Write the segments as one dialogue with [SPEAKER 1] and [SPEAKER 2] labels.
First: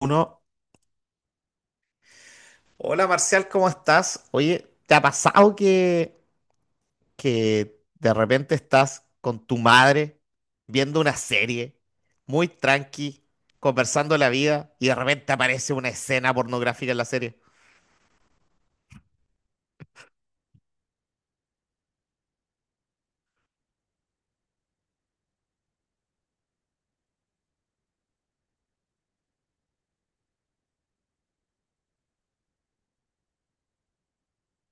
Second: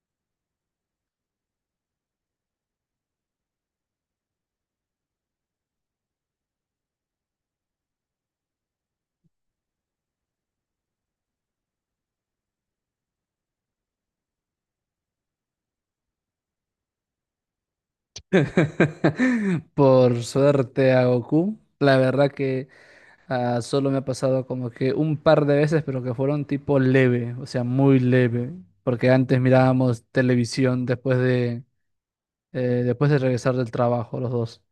[SPEAKER 1] Uno, hola Marcial, ¿cómo estás? Oye, ¿te ha pasado que de repente estás con tu madre viendo una serie muy tranqui, conversando la vida y de repente aparece una escena pornográfica en la serie?
[SPEAKER 2] Por suerte a Goku. La verdad que solo me ha pasado como que un par de veces, pero que fueron tipo leve, o sea, muy leve. Porque antes mirábamos televisión eh, después de regresar del trabajo los dos.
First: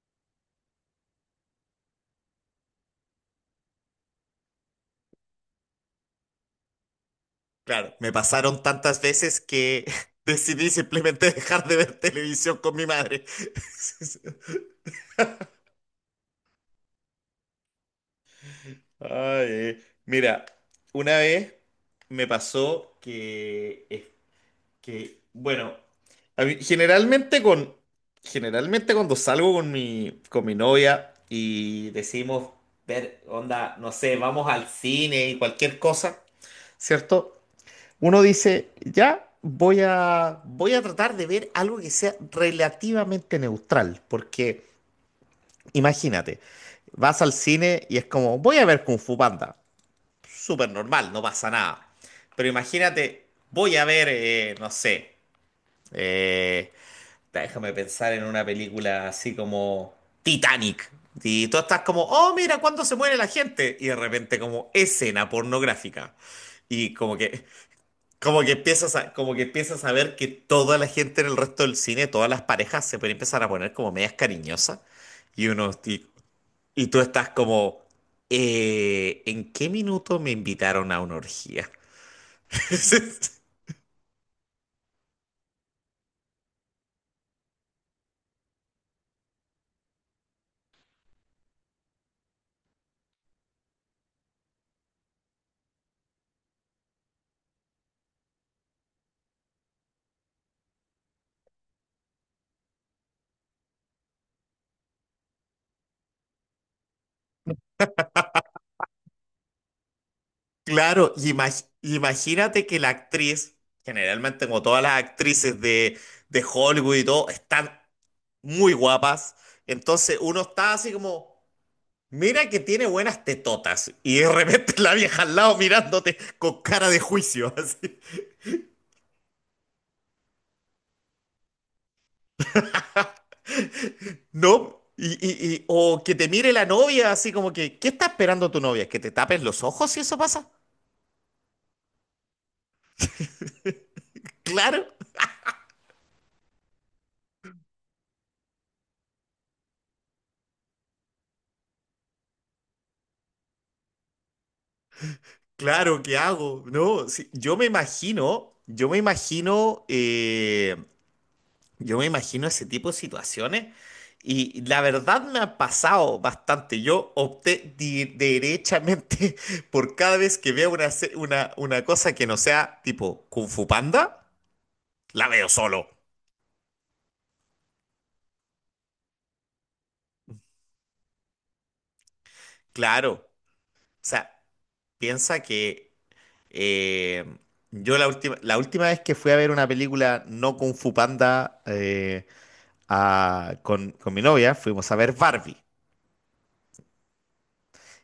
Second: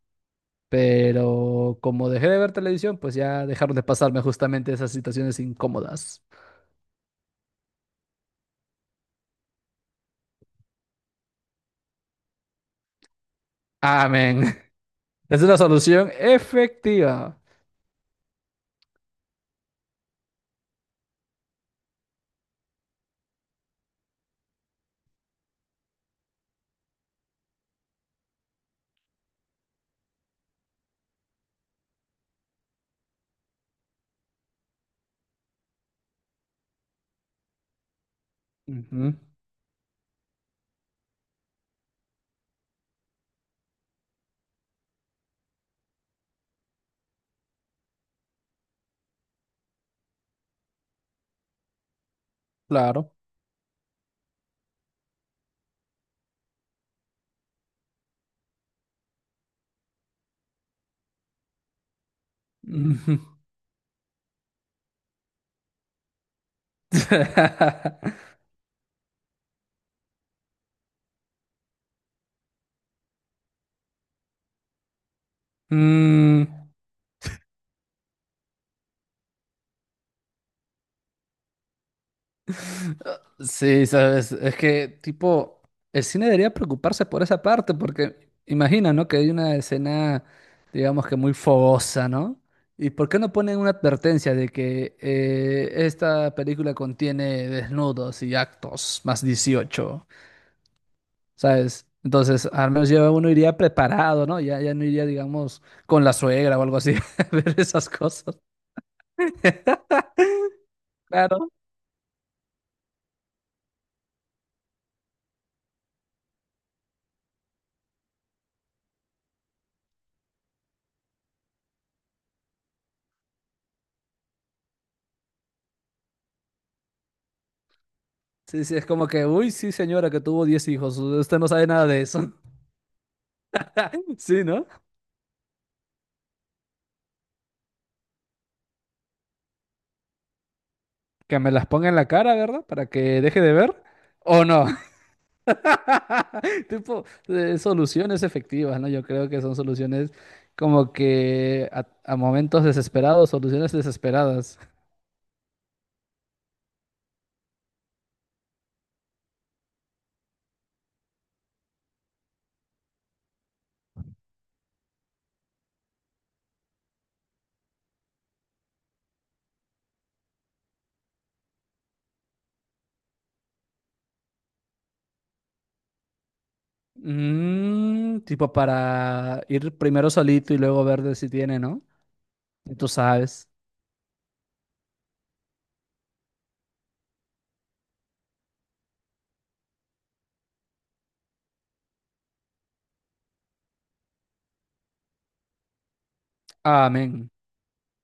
[SPEAKER 2] Pero como dejé de ver televisión, pues ya dejaron de pasarme justamente esas situaciones incómodas.
[SPEAKER 1] Claro, me pasaron tantas veces que decidí simplemente dejar de ver televisión con mi madre.
[SPEAKER 2] Amén. Es una solución efectiva.
[SPEAKER 1] Ay, mira, una vez me pasó Que, bueno, generalmente generalmente cuando salgo con mi novia y decimos ver, onda, no sé, vamos al cine y cualquier cosa, ¿cierto? Uno dice,
[SPEAKER 2] Ujú,
[SPEAKER 1] ya voy a tratar de ver algo que sea relativamente neutral, porque imagínate, vas al cine y es como, voy a ver Kung Fu Panda, súper normal, no pasa nada. Pero
[SPEAKER 2] claro.
[SPEAKER 1] imagínate, voy a ver, no sé, eh, déjame pensar en una película así como Titanic. Y tú estás como, oh, mira, ¿cuándo se muere la gente? Y de repente como escena pornográfica. Y como que, como que empiezas como que empiezas a ver que toda la gente en el resto del cine, todas las parejas se pueden empezar a poner como medias cariñosas. Y uno, y,
[SPEAKER 2] Mm.
[SPEAKER 1] y tú estás como, ¿en qué minuto me invitaron a una orgía?
[SPEAKER 2] Sí, sabes, es que tipo, el cine debería preocuparse por esa parte, porque imagina, ¿no? Que hay una escena, digamos que muy fogosa, ¿no? ¿Y por qué no ponen una advertencia de que esta película contiene desnudos y actos más 18, ¿sabes? Entonces, al menos ya uno iría preparado, ¿no? Ya, ya no iría, digamos, con la suegra o algo así, a ver esas cosas.
[SPEAKER 1] Claro, y
[SPEAKER 2] Claro.
[SPEAKER 1] imagínate que la actriz, generalmente como todas las actrices de Hollywood y todo, están muy guapas. Entonces uno está así como, mira que tiene buenas tetotas. Y de repente la vieja al lado mirándote con cara de juicio, así.
[SPEAKER 2] Sí, sí, es como que, uy, sí, señora, que tuvo 10 hijos, usted no sabe nada de eso. Sí, ¿no?
[SPEAKER 1] ¿No? O que te mire la novia, así como que, ¿qué está esperando tu novia? ¿Que te tapes los ojos si eso pasa?
[SPEAKER 2] Que me las ponga en la cara, ¿verdad? Para que deje de ver. ¿O no?
[SPEAKER 1] Claro.
[SPEAKER 2] Tipo, soluciones efectivas, ¿no? Yo creo que son soluciones como que a momentos desesperados, soluciones desesperadas.
[SPEAKER 1] Claro, ¿qué hago? No, sí, yo me imagino, yo me imagino yo me imagino ese tipo de situaciones y la verdad me ha pasado bastante. Yo opté derechamente por cada vez que veo una cosa que no sea tipo Kung Fu Panda, la veo solo.
[SPEAKER 2] Mm, tipo para ir primero solito y luego ver de si tiene, ¿no? Y tú
[SPEAKER 1] Claro. O
[SPEAKER 2] sabes.
[SPEAKER 1] sea, piensa que eh, la última vez que fui a ver una película no Kung Fu Panda con mi novia, fuimos a ver Barbie.
[SPEAKER 2] Amén.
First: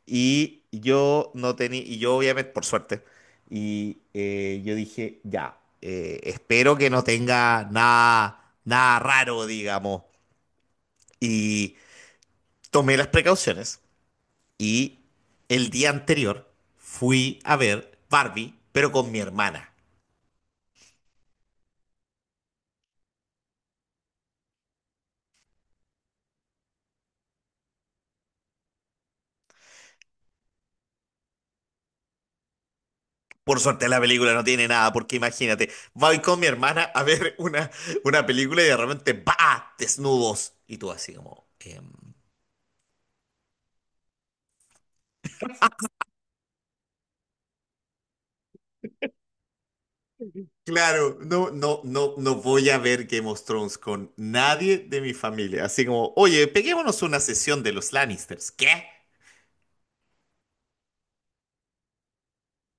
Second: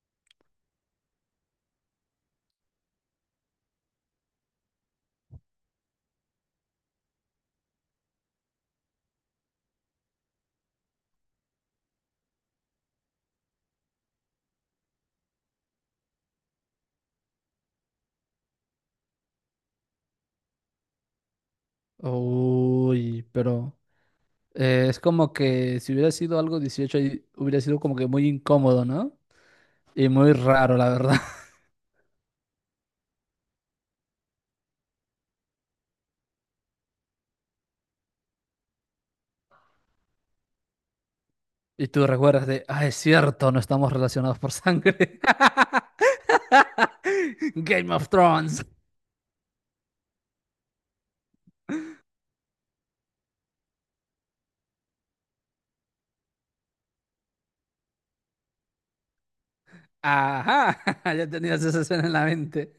[SPEAKER 1] Y yo no tenía, y yo obviamente, por suerte, y yo dije, ya, espero que no tenga nada raro, digamos. Y tomé las precauciones y el día anterior fui a ver Barbie, pero con mi hermana.
[SPEAKER 2] Uy, pero es como que si hubiera sido algo 18 y hubiera sido como que muy incómodo, ¿no? Y muy raro, la verdad.
[SPEAKER 1] Por suerte la película no tiene nada, porque imagínate, voy con mi hermana a ver una película y de repente, ¡bah! Desnudos. Y tú así como...
[SPEAKER 2] Y tú recuerdas de, ah, es cierto, no estamos relacionados por sangre. Game of Thrones.
[SPEAKER 1] claro, no, no, no, no voy a ver Game of Thrones con nadie de mi familia. Así como, oye, peguémonos una sesión de los Lannisters. ¿Qué?
[SPEAKER 2] Ajá, ya tenías esa escena en la mente.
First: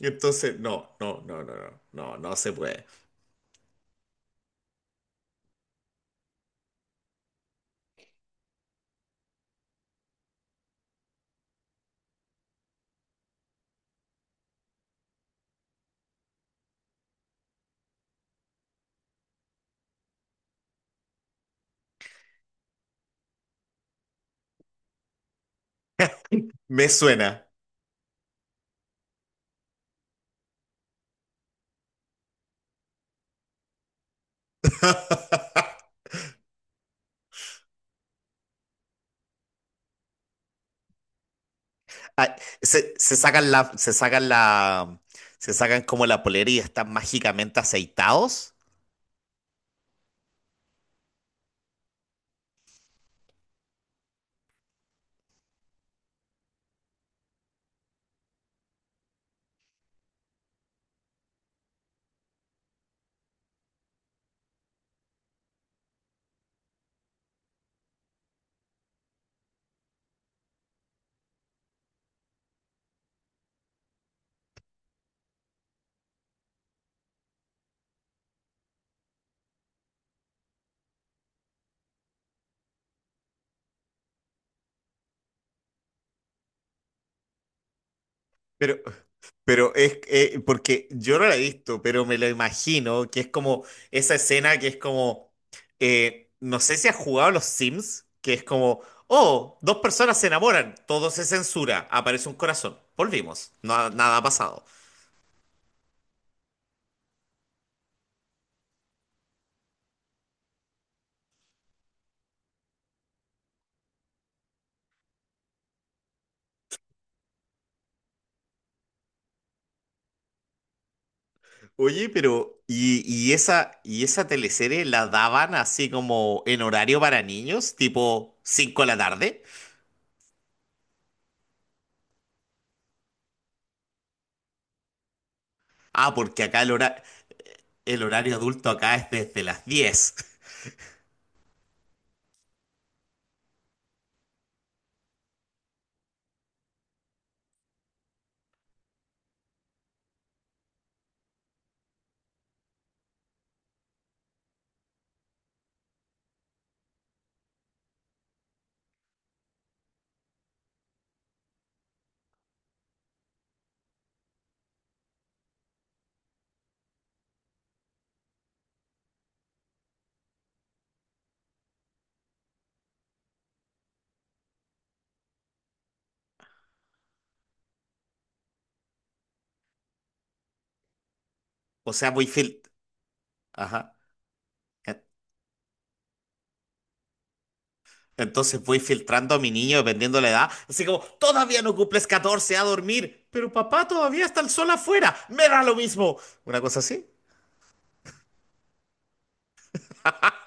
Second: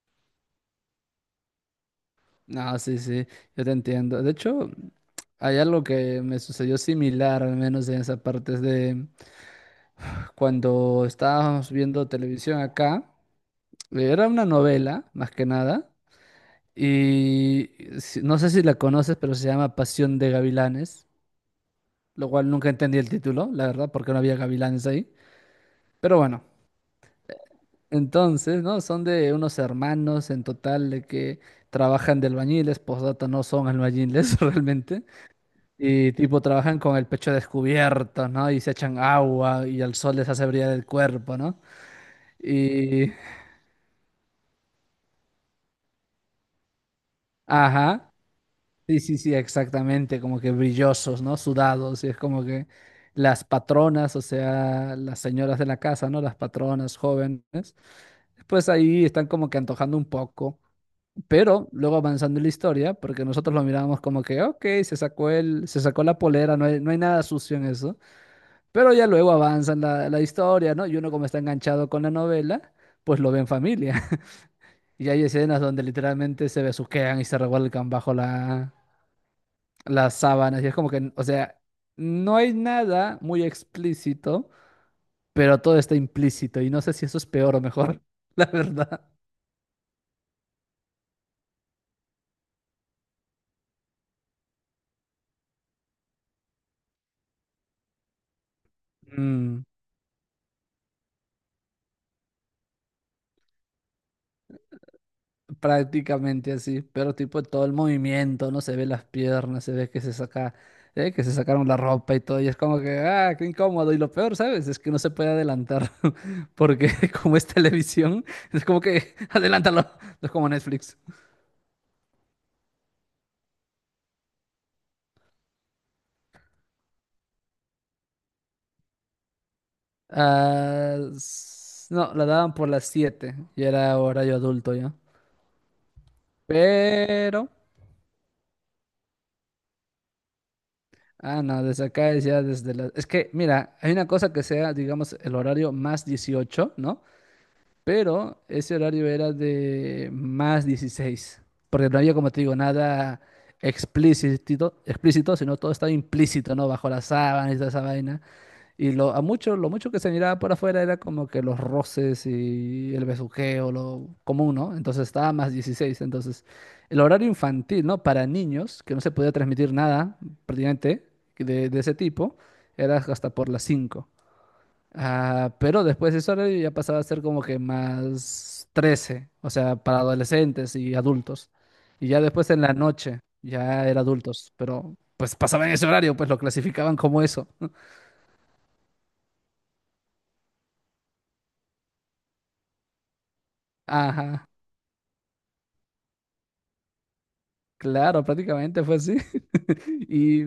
[SPEAKER 1] Entonces, no, no, no, no, no, no, no se
[SPEAKER 2] No,
[SPEAKER 1] puede.
[SPEAKER 2] sí, sí, yo te entiendo. De hecho, hay algo que me sucedió similar, al menos en esa parte, es de cuando estábamos viendo televisión acá, era una novela, más que nada, y no sé si la conoces, pero se llama Pasión de Gavilanes, lo cual nunca entendí el título, la verdad, porque no había gavilanes ahí. Pero bueno.
[SPEAKER 1] Me suena.
[SPEAKER 2] Entonces, ¿no? Son de unos hermanos en total de que trabajan de albañiles, postdata no son albañiles realmente, y tipo trabajan con el pecho descubierto, ¿no? Y se echan agua y el sol les hace brillar el cuerpo, ¿no?
[SPEAKER 1] Ah, se,
[SPEAKER 2] Y,
[SPEAKER 1] se sacan la, se sacan la, se sacan como la polera y están mágicamente
[SPEAKER 2] ajá,
[SPEAKER 1] aceitados.
[SPEAKER 2] sí, sí, sí, exactamente, como que brillosos, ¿no? Sudados, y es como que las patronas, o sea, las señoras de la casa, ¿no? Las patronas jóvenes, pues ahí están como que antojando un poco. Pero luego avanzando en la historia, porque nosotros lo mirábamos como que, ok, se sacó la polera, no hay nada sucio en eso. Pero ya luego avanza en la historia, ¿no? Y uno como está enganchado con la novela, pues lo ve en familia. Y hay escenas donde literalmente se besuquean y se revuelcan bajo las sábanas. Y es como que, o sea, no hay nada muy explícito, pero todo está implícito. Y no sé si eso es peor o mejor, la
[SPEAKER 1] Pero,
[SPEAKER 2] verdad.
[SPEAKER 1] Pero es porque yo no la he visto, pero me lo imagino, que es como esa escena que es como, no sé si has jugado a los Sims, que es como, oh,
[SPEAKER 2] Mm.
[SPEAKER 1] dos personas se enamoran, todo se censura, aparece un corazón, volvimos, nada ha pasado.
[SPEAKER 2] Prácticamente así, pero tipo todo el movimiento, no se ve las piernas, se ve que se saca, que se sacaron la ropa y todo, y es como que, ah, qué incómodo. Y lo peor, ¿sabes? Es que no se puede adelantar, porque como es televisión, es como que, adelántalo, es como Netflix.
[SPEAKER 1] Oye, pero, ¿y esa, y esa teleserie la daban así como en horario para niños, tipo 5 de la tarde?
[SPEAKER 2] Ah, no, la daban por las 7 y era horario adulto ya.
[SPEAKER 1] Ah, porque acá
[SPEAKER 2] Pero,
[SPEAKER 1] el horario adulto acá es desde las 10.
[SPEAKER 2] ah, no, desde acá es ya desde las... Es que, mira, hay una cosa que sea, digamos, el horario más 18, ¿no? Pero ese horario era de más 16, porque no había, como te digo, nada explícito, explícito, sino todo estaba implícito, ¿no? Bajo las sábanas y toda esa vaina. Y lo, a mucho, lo mucho que se miraba por afuera era como que los roces y el besuqueo, lo común, ¿no? Entonces estaba más 16. Entonces, el horario infantil, ¿no? Para niños, que no se podía transmitir nada prácticamente de ese tipo, era hasta por las 5. Ah, pero después de ese horario ya pasaba a ser como que más 13, o sea, para adolescentes y adultos.
[SPEAKER 1] O
[SPEAKER 2] Y
[SPEAKER 1] sea,
[SPEAKER 2] ya
[SPEAKER 1] muy
[SPEAKER 2] después en
[SPEAKER 1] fil...
[SPEAKER 2] la noche ya
[SPEAKER 1] Ajá.
[SPEAKER 2] era adultos, pero
[SPEAKER 1] eh,
[SPEAKER 2] pues pasaba en ese horario, pues lo clasificaban como eso.
[SPEAKER 1] entonces voy filtrando a mi niño dependiendo la edad. Así como, todavía no cumples 14 a dormir, pero papá todavía está
[SPEAKER 2] Ajá,
[SPEAKER 1] el sol afuera. Me da lo mismo. Una cosa así.
[SPEAKER 2] claro, prácticamente fue así. Y,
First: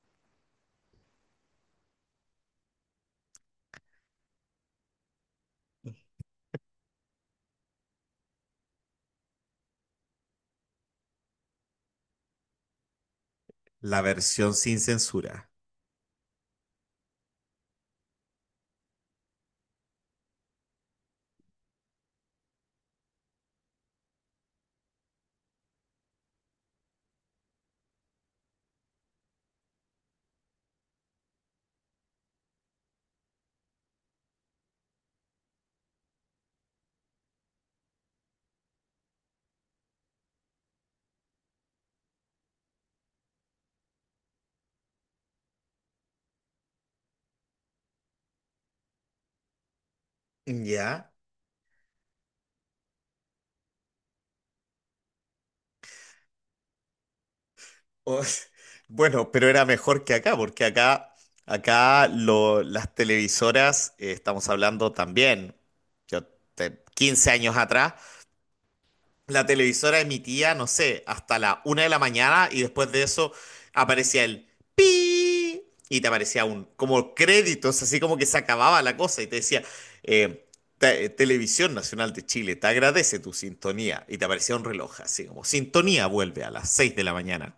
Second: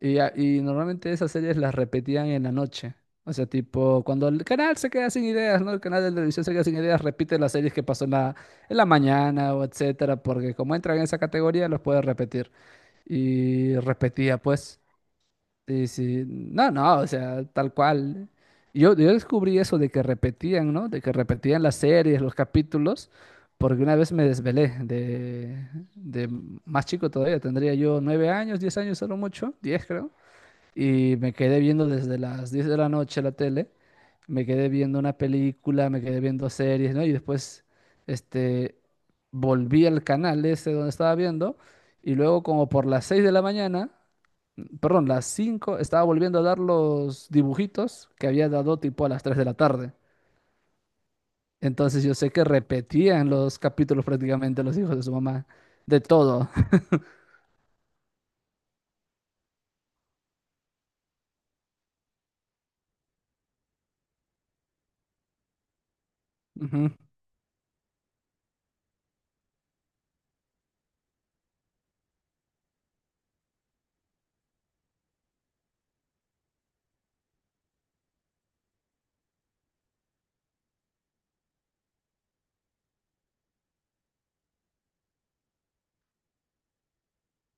[SPEAKER 2] y normalmente esas series las repetían en la noche. O sea, tipo, cuando el canal se queda sin ideas, ¿no? El canal de televisión se queda sin ideas, repite las series que pasó en la mañana o etcétera, porque como entran en esa categoría, los puede repetir. Y
[SPEAKER 1] La
[SPEAKER 2] repetía,
[SPEAKER 1] versión sin
[SPEAKER 2] pues,
[SPEAKER 1] censura.
[SPEAKER 2] y sí, no, no, o sea, tal cual. Yo descubrí eso de que repetían, ¿no? De que repetían las series, los capítulos, porque una vez me desvelé de más chico todavía, tendría yo 9 años, 10 años, solo mucho, diez creo y me quedé viendo desde las 10 de la noche la tele, me quedé viendo una película, me quedé viendo series, ¿no? Y después, este, volví al canal ese donde estaba viendo y luego como por las 6 de la mañana, perdón, las 5 estaba volviendo a dar los dibujitos que había dado tipo a las 3 de la tarde.
[SPEAKER 1] Ya.
[SPEAKER 2] Entonces yo sé que repetían los capítulos prácticamente los hijos de su mamá, de todo.
[SPEAKER 1] O- bueno, pero era mejor que acá, porque las televisoras, estamos hablando también, yo,
[SPEAKER 2] Ujú.
[SPEAKER 1] 15 años atrás, la televisora emitía, no sé, hasta la 1 de la mañana y después de eso aparecía el pi y te aparecía un como créditos, así como que se acababa la cosa y te decía eh, Televisión Nacional de Chile te agradece tu sintonía y te aparecía un reloj así como sintonía vuelve a las 6 de la mañana.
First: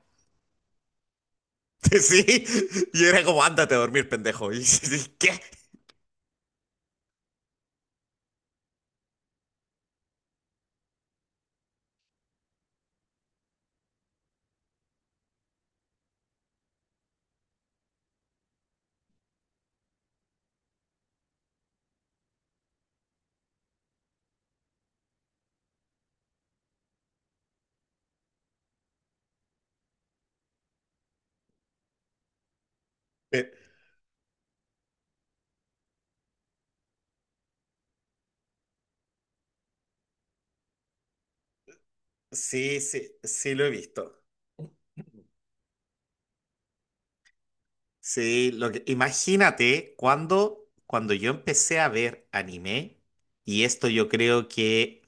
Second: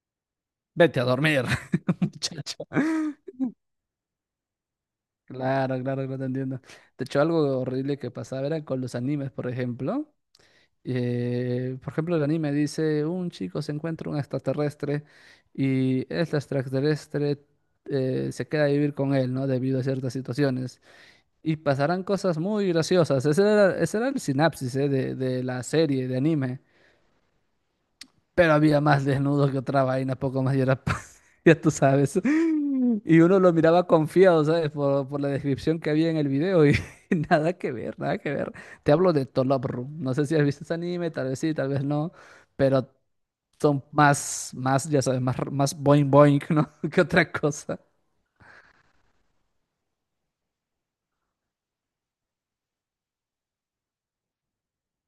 [SPEAKER 2] Vete a dormir,
[SPEAKER 1] Sí,
[SPEAKER 2] muchacho.
[SPEAKER 1] y era como ándate a dormir, pendejo. Y, ¿qué?
[SPEAKER 2] Claro, claro, claro, te entiendo. De hecho, algo horrible que pasaba era con los animes, por ejemplo. Por ejemplo, el anime dice, un chico se encuentra un extraterrestre y este extraterrestre se queda a vivir con él, ¿no? Debido a ciertas situaciones. Y pasarán cosas muy graciosas. Ese era el sinapsis, de la serie, de anime pero había más desnudos que otra vaina, poco más y era, ya tú sabes. Y uno
[SPEAKER 1] Eh,
[SPEAKER 2] lo miraba confiado, ¿sabes? Por la descripción que había en el video y nada que ver, nada que ver. Te hablo de Tolop Room. No sé si has visto ese anime, tal vez sí, tal vez no,
[SPEAKER 1] Sí,
[SPEAKER 2] pero
[SPEAKER 1] sí, sí lo he
[SPEAKER 2] son
[SPEAKER 1] visto.
[SPEAKER 2] más, más, ya sabes, más, más boing boing, ¿no? Que otra cosa.
[SPEAKER 1] Sí, lo que, imagínate cuando yo empecé a ver anime, y esto yo creo que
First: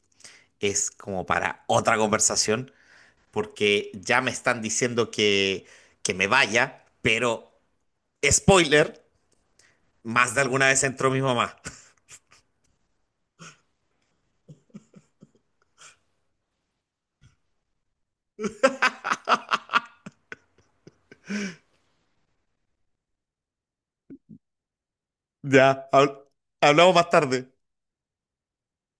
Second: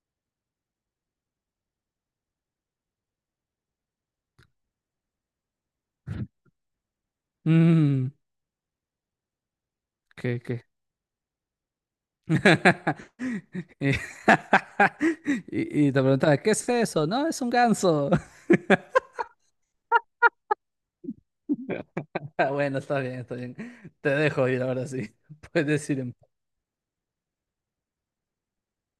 [SPEAKER 1] es como para otra conversación, porque ya me están diciendo que me vaya, pero
[SPEAKER 2] Mm,
[SPEAKER 1] spoiler, más de
[SPEAKER 2] ¿qué, qué?
[SPEAKER 1] alguna vez entró mi mamá.
[SPEAKER 2] Y, y te preguntaba, ¿qué es eso? No, es un ganso. Bueno, está bien, está bien. Te dejo ir ahora sí.
[SPEAKER 1] Ya,
[SPEAKER 2] Puedes ir en
[SPEAKER 1] hablamos más tarde.